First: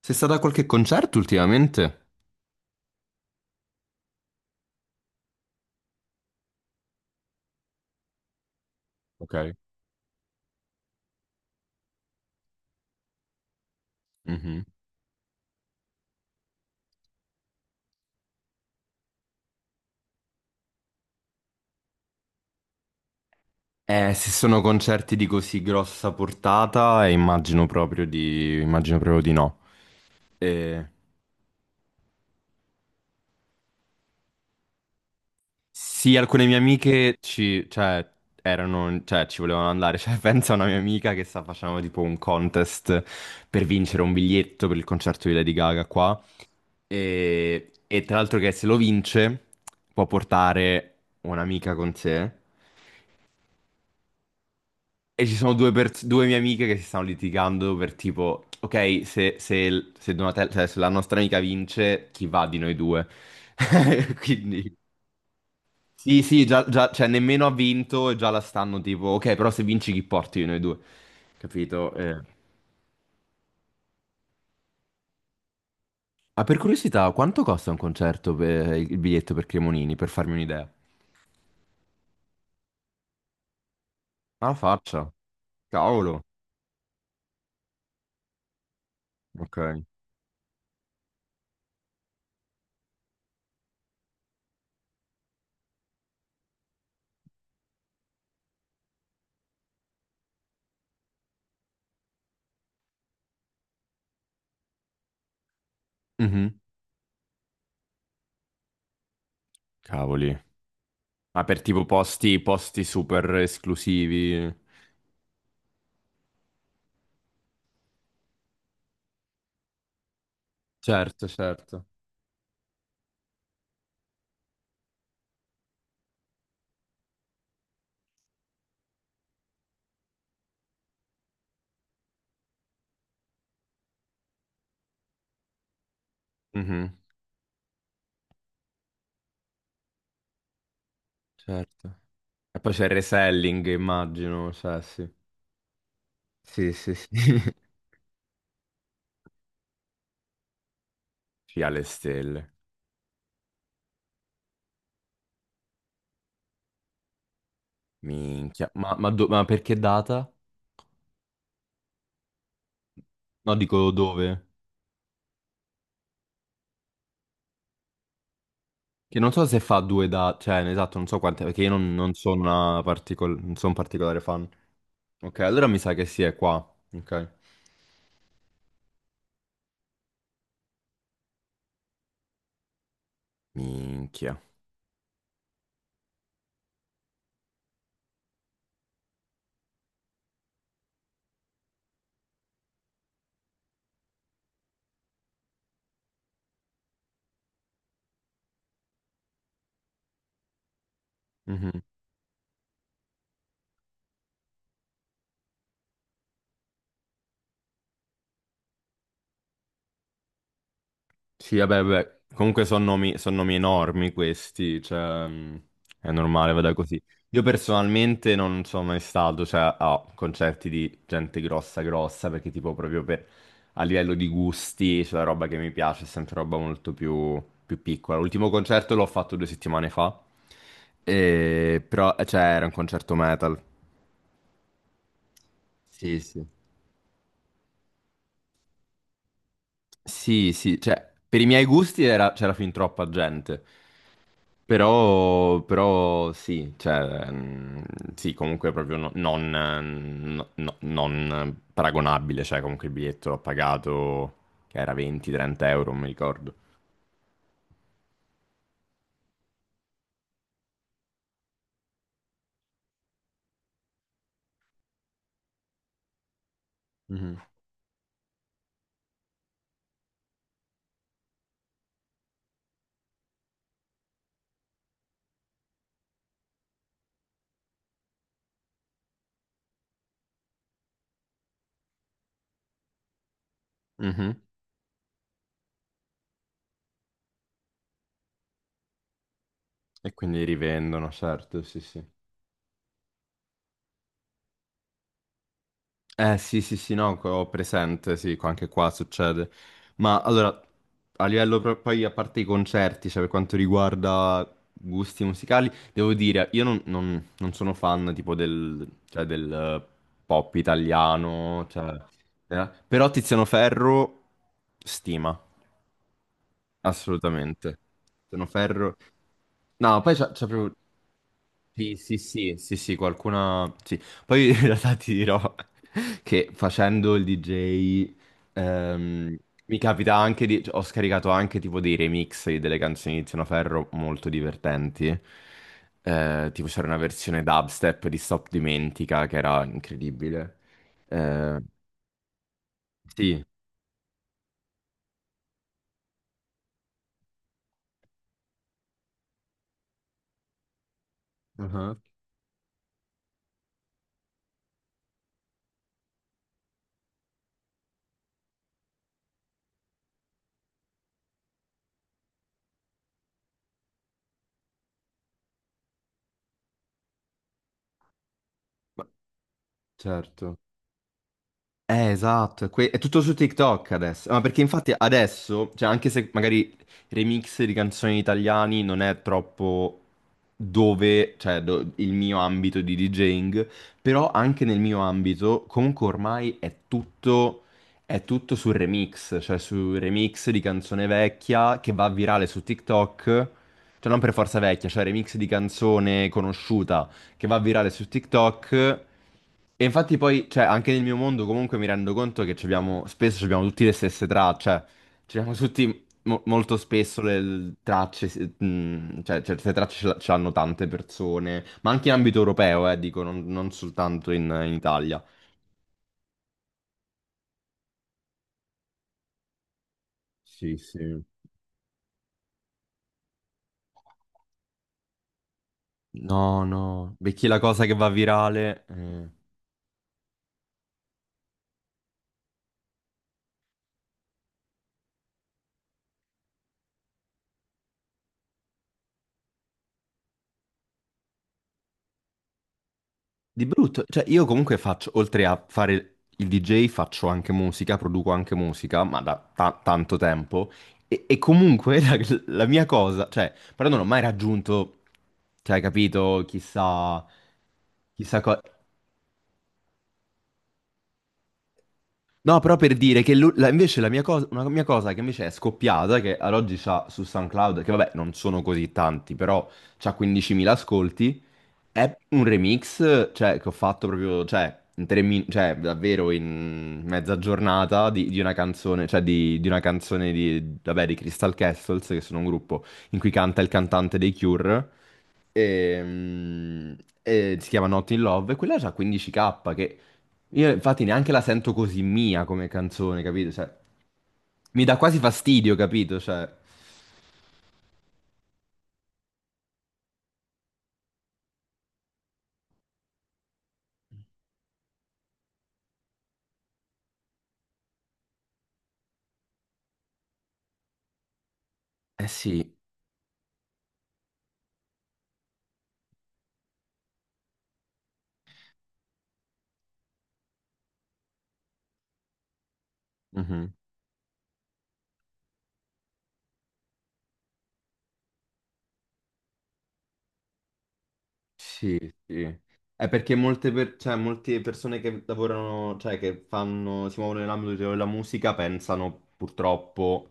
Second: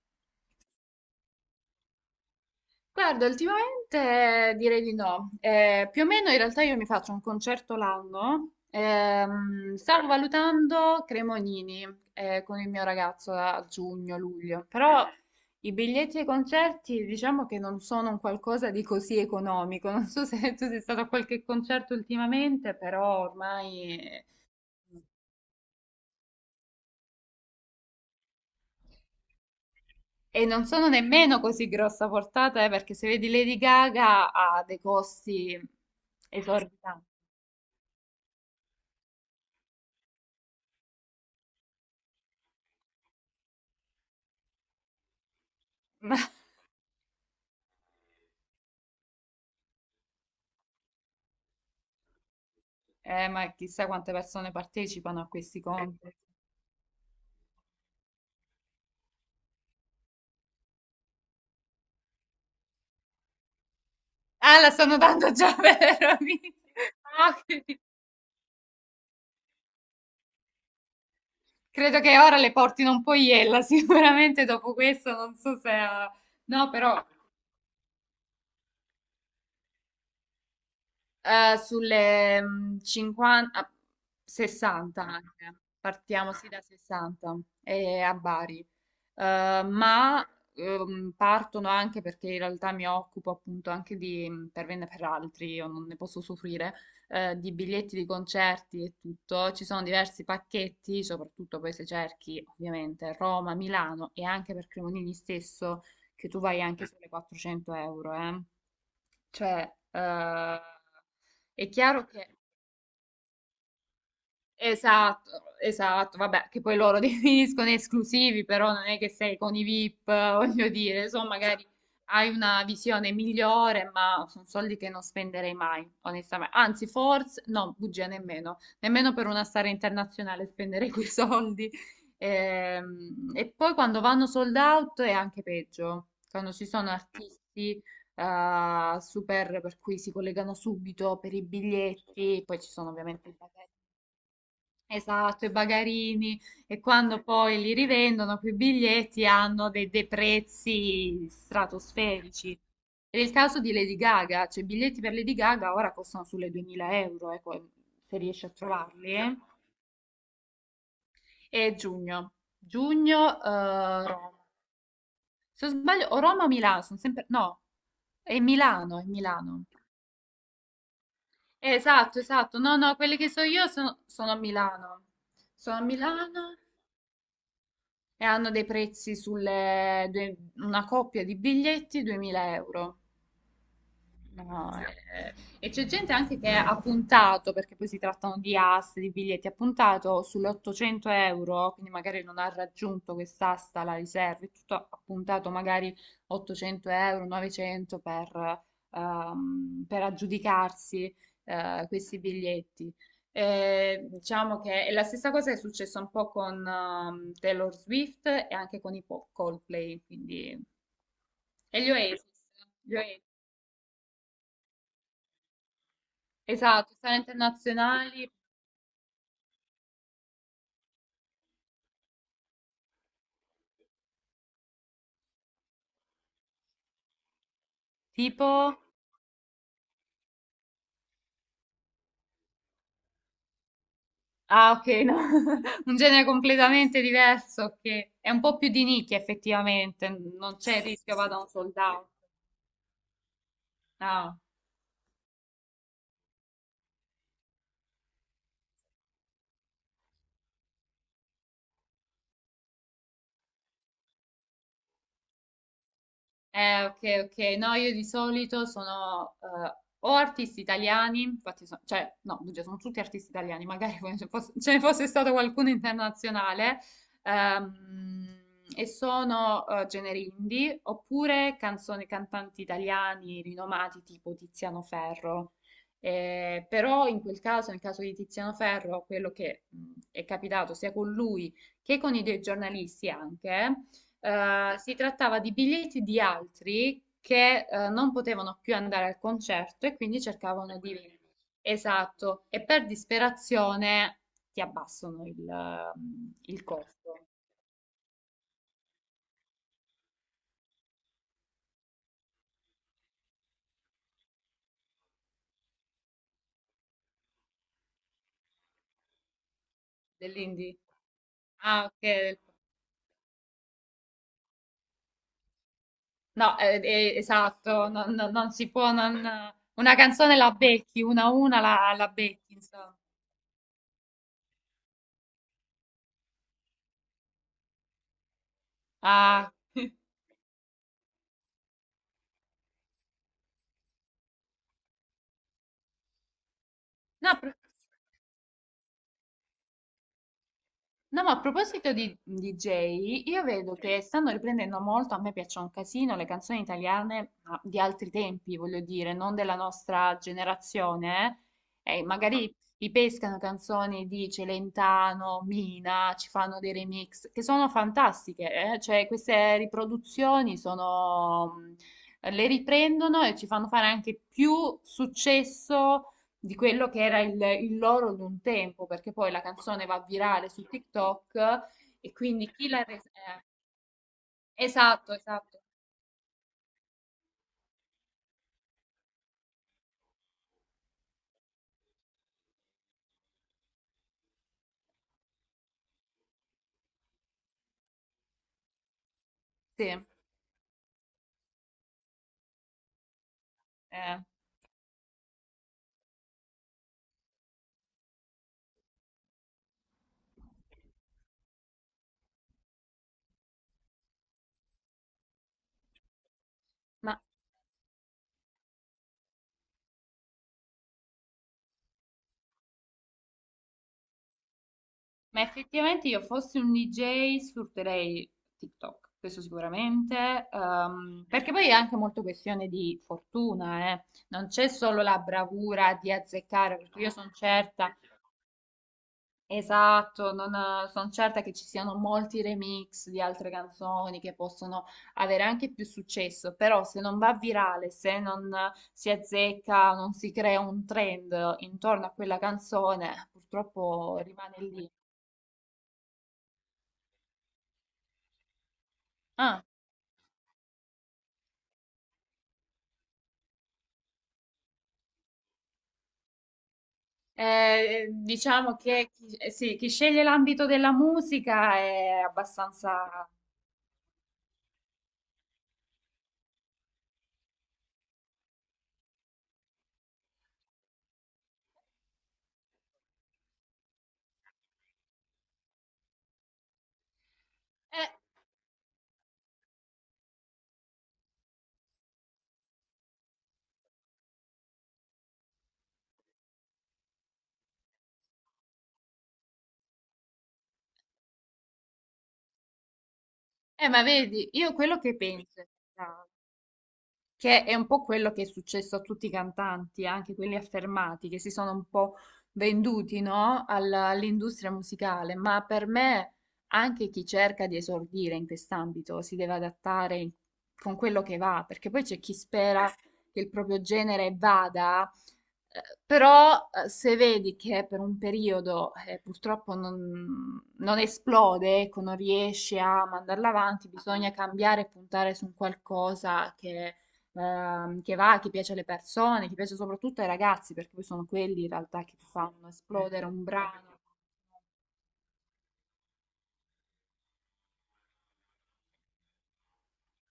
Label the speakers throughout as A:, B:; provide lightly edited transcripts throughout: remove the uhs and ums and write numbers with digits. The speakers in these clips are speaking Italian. A: Sei stata a qualche concerto ultimamente?
B: Guarda, ultimamente direi di no. Più o meno in realtà io mi faccio un concerto l'anno.
A: Ok.
B: Stavo valutando Cremonini con il mio ragazzo a
A: Mhm.
B: giugno-luglio, però i biglietti ai concerti diciamo che non sono un qualcosa di così economico. Non so se tu sei stato a qualche concerto ultimamente, però ormai...
A: Se sono concerti di così grossa portata, immagino proprio immagino proprio di no.
B: E non sono
A: Eh,
B: nemmeno così grossa portata, perché se vedi Lady Gaga ha dei costi
A: sì, alcune mie
B: esorbitanti.
A: amiche cioè, cioè, ci volevano andare. Cioè, pensa a una mia amica che sta facendo tipo un contest per vincere un biglietto per il concerto di Lady Gaga qua. E tra l'altro che se lo vince può portare un'amica con sé.
B: Ma chissà quante persone partecipano
A: E
B: a
A: ci sono
B: questi
A: due,
B: contest.
A: due mie amiche che si stanno litigando per tipo, ok, se Donatella, cioè se la nostra amica vince, chi va di noi due?
B: Ah, la
A: Quindi,
B: stanno dando già per
A: sì, sì,
B: amici.
A: cioè
B: Ah,
A: nemmeno ha
B: che-
A: vinto e già la stanno tipo, ok, però se vinci chi porti di noi due? Capito?
B: Credo che ora le portino un po' iella, sicuramente dopo questo non so se...
A: Ma per
B: No, però
A: curiosità, quanto costa un concerto per il biglietto per Cremonini, per farmi un'idea?
B: sulle 50,
A: Alla
B: 60
A: faccia.
B: anche.
A: Cavolo.
B: Partiamo sì da 60 e a Bari.
A: Ok.
B: Eh, ma Partono anche perché in realtà mi occupo appunto anche di per me per altri, io non ne posso soffrire, di biglietti di concerti e tutto. Ci sono diversi pacchetti, soprattutto poi se cerchi ovviamente Roma, Milano e anche per Cremonini stesso, che tu
A: Mhm.
B: vai anche sulle 400 euro, eh. Cioè,
A: Cavoli.
B: eh,
A: Ma per
B: è
A: tipo
B: chiaro che
A: posti super esclusivi.
B: esatto, esatto, vabbè, che poi loro definiscono esclusivi, però non è che sei con i VIP, voglio dire,
A: Certo,
B: insomma, magari
A: certo.
B: hai una visione migliore, ma sono soldi che non spenderei mai, onestamente. Anzi, forse, no, bugia nemmeno, nemmeno per una star internazionale spenderei quei soldi. E poi quando vanno sold out è anche peggio, quando ci sono
A: Mhm,
B: artisti super per cui si collegano subito per i
A: certo.
B: biglietti,
A: E
B: poi ci
A: poi c'è
B: sono
A: il
B: ovviamente i bagagli.
A: reselling, immagino, cioè sì.
B: Esatto, i bagarini
A: Sì,
B: e
A: sì, sì.
B: quando poi li rivendono, quei biglietti hanno dei prezzi
A: Sì, alle
B: stratosferici.
A: stelle.
B: Ed è il caso di Lady Gaga, cioè i biglietti per Lady Gaga ora costano sulle 2000 euro, ecco, se riesci a
A: Minchia. Ma, ma
B: trovarli.
A: do- ma perché data?
B: E giugno, giugno,
A: No, dico dove?
B: Roma. Se non sbaglio, o Roma o Milano, sono sempre... No, è Milano, è
A: Che non so se
B: Milano.
A: fa due date, cioè, esatto, non so quante, perché io non
B: Esatto,
A: sono
B: esatto. No, no, quelli che so
A: non
B: io
A: sono un particolare
B: sono a
A: fan.
B: Milano.
A: Ok, allora
B: Sono
A: mi
B: a
A: sa che sì, è qua.
B: Milano.
A: Ok.
B: E hanno dei prezzi sulle due- una coppia di biglietti 2000 euro.
A: Minchia.
B: No, eh. E c'è gente anche che ha puntato, perché poi si trattano di aste, di biglietti, ha puntato sull'800 euro, quindi magari non ha raggiunto quest'asta, la riserva, e tutto ha puntato magari 800 euro, 900 per aggiudicarsi questi biglietti. E diciamo che è la stessa cosa che è successa un po' con Taylor Swift e anche con Coldplay, quindi...
A: Sì,
B: E
A: vabbè,
B: gli
A: vabbè.
B: Oasis,
A: Comunque
B: gli Oasis.
A: son nomi enormi questi, cioè è normale, vada
B: Esatto,
A: così.
B: sono
A: Io
B: internazionali,
A: personalmente non sono mai stato, cioè, a concerti di gente grossa grossa, perché tipo proprio per, a livello di gusti, cioè la roba che mi piace è sempre roba molto più piccola. L'ultimo
B: tipo...
A: concerto l'ho fatto due settimane fa, però, cioè, era un concerto metal.
B: Ah, ok, no. Un
A: Sì,
B: genere
A: sì.
B: completamente diverso che è un po' più di nicchia effettivamente,
A: Sì,
B: non c'è
A: sì,
B: il
A: cioè,
B: rischio vada
A: per i
B: un
A: miei
B: sold
A: gusti
B: out.
A: c'era fin troppa gente.
B: Ah.
A: Però sì, cioè, sì, comunque proprio no- non, no- no- non paragonabile, cioè comunque il biglietto l'ho pagato, che era 20-30 euro, non mi ricordo.
B: Ok, ok. No, io di solito sono o artisti italiani, cioè, no, bugia, sono tutti artisti italiani, magari poi ce ne fosse stato qualcuno internazionale,
A: Mhm.
B: ehm, e sono generi indie, oppure canzoni, cantanti italiani rinomati tipo Tiziano Ferro. Però in quel caso, nel caso di Tiziano Ferro, quello che è capitato sia con lui che con i dei giornalisti anche,
A: Mhm.
B: si trattava di biglietti di altri che non potevano più andare al concerto e
A: E
B: quindi
A: quindi
B: cercavano di
A: rivendono,
B: venire.
A: certo, sì, sì.
B: Esatto, e per disperazione ti abbassano
A: Eh sì,
B: il
A: sì, sì, no,
B: costo
A: ho presente, sì, anche qua succede. Ma allora, a livello poi, a parte i concerti, cioè per quanto riguarda gusti musicali, devo dire, io non sono fan tipo del, cioè, del pop
B: dell'indie.
A: italiano,
B: Ah,
A: cioè,
B: ok.
A: però Tiziano Ferro, stima
B: No,
A: assolutamente.
B: esatto,
A: Sono
B: non si può,
A: ferro.
B: non- una
A: No, poi c'è
B: canzone
A: c'è
B: la
A: proprio...
B: becchi, una a una
A: Sì,
B: la
A: sì,
B: becchi,
A: sì, sì,
B: insomma.
A: sì, qualcuna... Sì. Poi in realtà ti dirò che facendo il DJ ehm,
B: Ah.
A: mi capita anche cioè, ho scaricato anche tipo dei remix di delle canzoni di Tiziano Ferro molto divertenti. Tipo c'era una
B: No.
A: versione dubstep di Stop Dimentica che era incredibile.
B: No, ma a
A: Eh,
B: proposito di DJ, io
A: sì.
B: vedo che stanno riprendendo molto, a me piacciono un casino le canzoni italiane ma di altri tempi, voglio dire, non della nostra generazione.
A: Uh-huh.
B: Eh, e magari ripescano canzoni di Celentano, Mina, ci fanno dei remix, che sono fantastiche, eh. Cioè, queste riproduzioni sono... le riprendono e ci fanno fare anche più successo di quello che era il loro di un tempo,
A: Ma-
B: perché poi la canzone va virale
A: Certo.
B: su TikTok e quindi
A: Esatto,
B: chi l'ha
A: è
B: resa...
A: tutto su TikTok adesso. Ma perché infatti
B: esatto, esatto,
A: adesso, cioè anche se magari remix di canzoni italiani non è troppo dove, cioè il mio ambito di DJing, però anche nel mio ambito comunque ormai è tutto sul remix, cioè su
B: sì.
A: remix di canzone vecchia che va virale su TikTok, cioè non
B: eh,
A: per forza vecchia, cioè remix di canzone conosciuta che va virale su TikTok. E infatti poi, cioè, anche nel mio mondo comunque mi rendo conto che ci abbiamo, spesso ci abbiamo tutti le stesse tracce, cioè, ci abbiamo tutti molto spesso
B: ma,
A: le tracce, cioè, certe tracce ce l'hanno tante persone, ma anche in ambito europeo, dico, non soltanto in Italia.
B: ma effettivamente io fossi un DJ sfrutterei TikTok, questo sicuramente,
A: Sì, sì.
B: perché poi è anche molto questione di fortuna, eh. Non c'è solo la bravura di
A: No,
B: azzeccare, perché io
A: no,
B: sono
A: perché la cosa che
B: certa
A: va virale....
B: esatto, non, sono certa che ci siano molti remix di altre canzoni che possono avere anche più successo, però se non va virale, se non si azzecca, non si crea un trend intorno a quella canzone,
A: Di brutto,
B: purtroppo
A: cioè io
B: rimane
A: comunque
B: lì.
A: faccio, oltre a fare il DJ, faccio anche musica, produco anche musica, ma da
B: Ah,
A: tanto tempo, e comunque la mia cosa, cioè, però non ho mai raggiunto, cioè, hai capito, chissà, chissà cosa...
B: diciamo che sì, chi sceglie l'ambito della musica è
A: No, però per dire
B: abbastanza...
A: che invece una mia cosa che invece è scoppiata, che ad oggi c'ha su SoundCloud, che vabbè non sono così tanti, però c'ha 15.000 ascolti. È un remix, cioè, che ho fatto proprio, cioè, cioè, davvero in mezza
B: Eh,
A: giornata di una canzone, cioè, di una canzone di, vabbè, di Crystal Castles, che sono un gruppo in cui canta il cantante dei Cure, e, mm, e si chiama Not in Love, e quella ha 15K, che io infatti neanche la sento così mia come canzone, capito? Cioè,
B: ma vedi, io
A: mi dà
B: quello che
A: quasi
B: penso...
A: fastidio, capito? Cioè,
B: Che è un po' quello che è successo a tutti i cantanti, anche quelli affermati, che si sono un po' venduti, no? All'industria musicale, ma per me anche chi cerca di esordire in quest'ambito si deve adattare con quello che va, perché poi c'è
A: eh
B: chi
A: sì.
B: spera che il proprio genere vada, però se vedi che per un periodo purtroppo non esplode, ecco, non riesce a mandarla
A: Mhm.
B: avanti, bisogna cambiare e puntare su un qualcosa che va, che piace alle persone, che piace soprattutto ai ragazzi, perché poi sono quelli in
A: Sì,
B: realtà che ti
A: sì.
B: fanno
A: È
B: esplodere
A: perché
B: un brano.
A: cioè, molte persone che lavorano, cioè che fanno, si muovono nell'ambito della musica pensano purtroppo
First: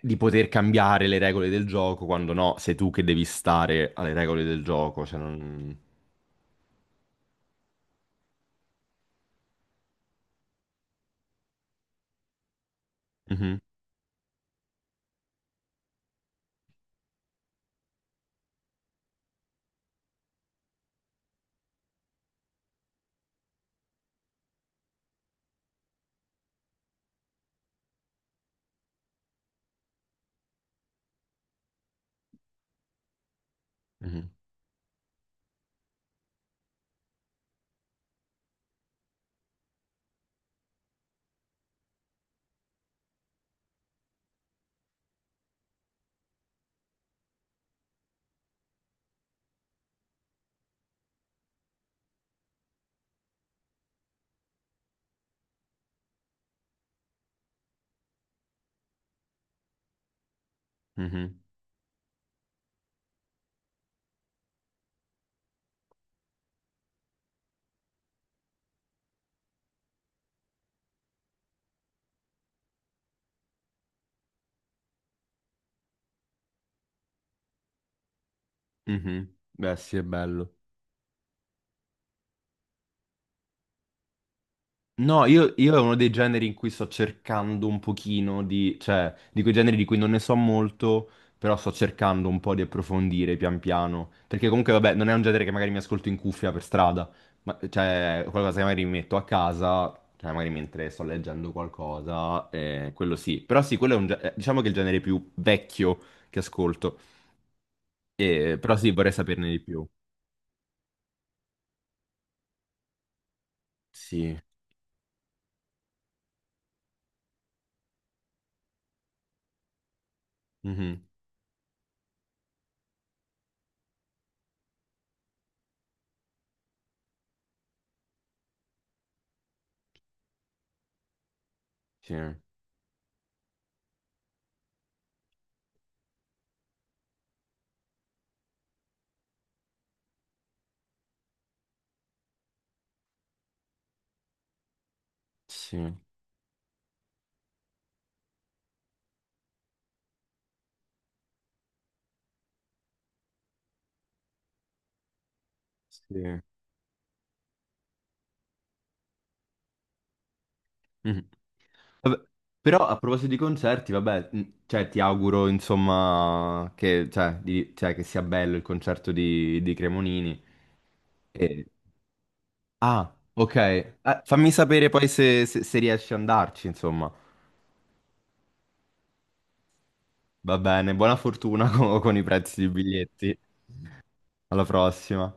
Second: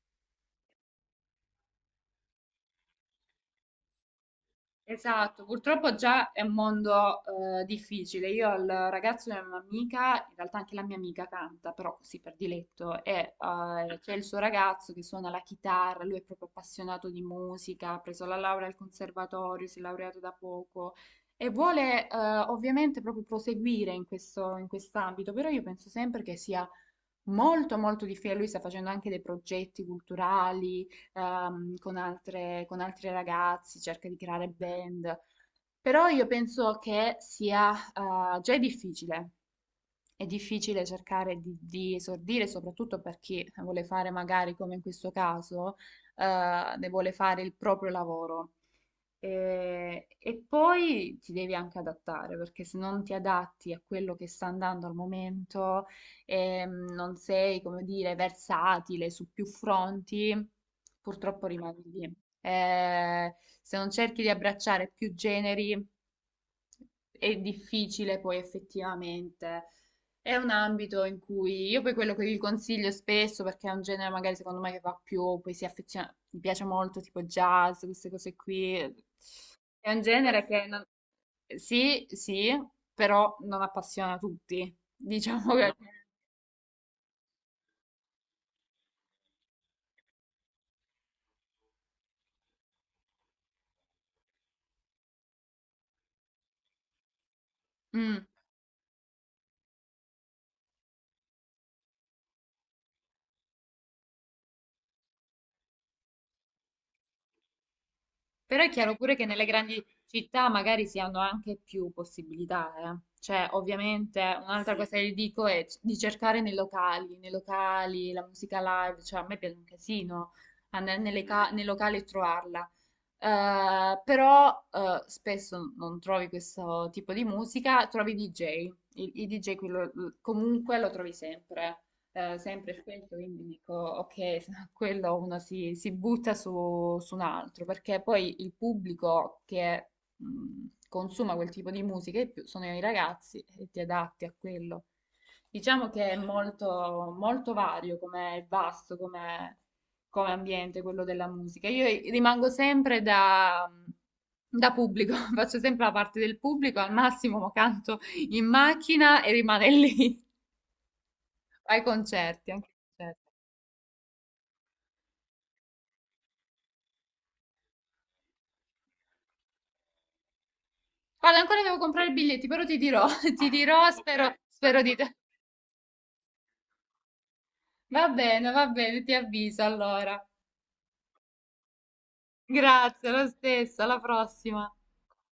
A: di poter cambiare le regole del gioco, quando no, sei tu che devi stare alle regole del gioco. Cioè
B: Esatto,
A: non...
B: purtroppo già è un mondo difficile. Io al ragazzo di un'amica, in realtà anche la mia amica canta, però così per diletto, e
A: Mhm,
B: c'è il suo ragazzo che suona la chitarra, lui è proprio appassionato di musica, ha preso la laurea al conservatorio, si è laureato da poco e vuole ovviamente proprio proseguire in questo, in quest'ambito, però io penso sempre che sia molto molto difficile. Lui sta facendo anche dei progetti culturali con altre, con altri ragazzi, cerca di
A: mhm,
B: creare band, però io penso che sia già è difficile. È difficile cercare di esordire, soprattutto per chi vuole fare magari come in questo caso, ne vuole fare il proprio lavoro. E poi ti devi anche adattare, perché se non ti adatti a quello che sta andando al momento, non sei, come dire, versatile su più fronti,
A: mhm,
B: purtroppo rimani lì. Eh, Se non cerchi di abbracciare più generi, è difficile poi effettivamente. È un ambito in cui io poi quello che vi consiglio spesso, perché è un genere magari secondo me che va più, poi si affeziona, mi piace molto tipo jazz, queste cose qui.
A: mhm. Beh,
B: È
A: sì, è
B: un genere
A: bello.
B: che non- sì, sì, però non appassiona tutti.
A: No, io,
B: Diciamo che...
A: io è
B: No.
A: uno dei generi in cui sto cercando un pochino di, cioè, di quei generi di cui non ne so molto, però sto cercando un po' di approfondire pian piano, perché comunque, vabbè, non è un genere che magari mi ascolto in cuffia per strada, ma, cioè, è
B: Mm.
A: qualcosa che magari mi metto a casa, cioè, magari mentre sto leggendo qualcosa, quello sì, però sì, quello è diciamo che è il genere più vecchio che ascolto.
B: Però è
A: Però sì,
B: chiaro
A: vorrei
B: pure che nelle
A: saperne di
B: grandi
A: più.
B: città magari si hanno anche più possibilità, eh. Cioè, ovviamente,
A: Sì,
B: un'altra sì, cosa che dico è di cercare nei locali, la musica live, cioè a me piace un casino andare
A: mhm.
B: nei locali e trovarla. Però Spesso non trovi questo tipo di musica, trovi DJ, il DJ quello- comunque lo trovi sempre,
A: Sì,
B: sempre e spesso, quindi dico ok, no quello uno si butta su, su un altro, perché poi il pubblico che consuma quel tipo di musica di più sono i ragazzi e ti adatti a quello. Diciamo
A: sì,
B: che è molto, molto vario come è vasto, come ambiente, quello della musica. Io rimango sempre da pubblico, faccio sempre la parte del
A: sì.
B: pubblico, al massimo canto in macchina e rimane lì
A: Mhm.
B: ai
A: Vabbè,
B: concerti, anche ai
A: però a proposito
B: concerti.
A: di concerti, vabbè, cioè, ti auguro insomma che, cioè, cioè, che sia bello il concerto di Cremonini.
B: Guarda, ancora
A: E-
B: devo comprare i biglietti, però ti dirò,
A: Ah,
B: ti
A: ok.
B: dirò, spero,
A: Fammi
B: spero
A: sapere
B: di
A: poi
B: te.
A: se riesci ad andarci, insomma.
B: Va bene, ti avviso allora.
A: Va bene, buona fortuna con i prezzi dei
B: Grazie, lo
A: biglietti.
B: stesso, alla
A: Alla
B: prossima.
A: prossima.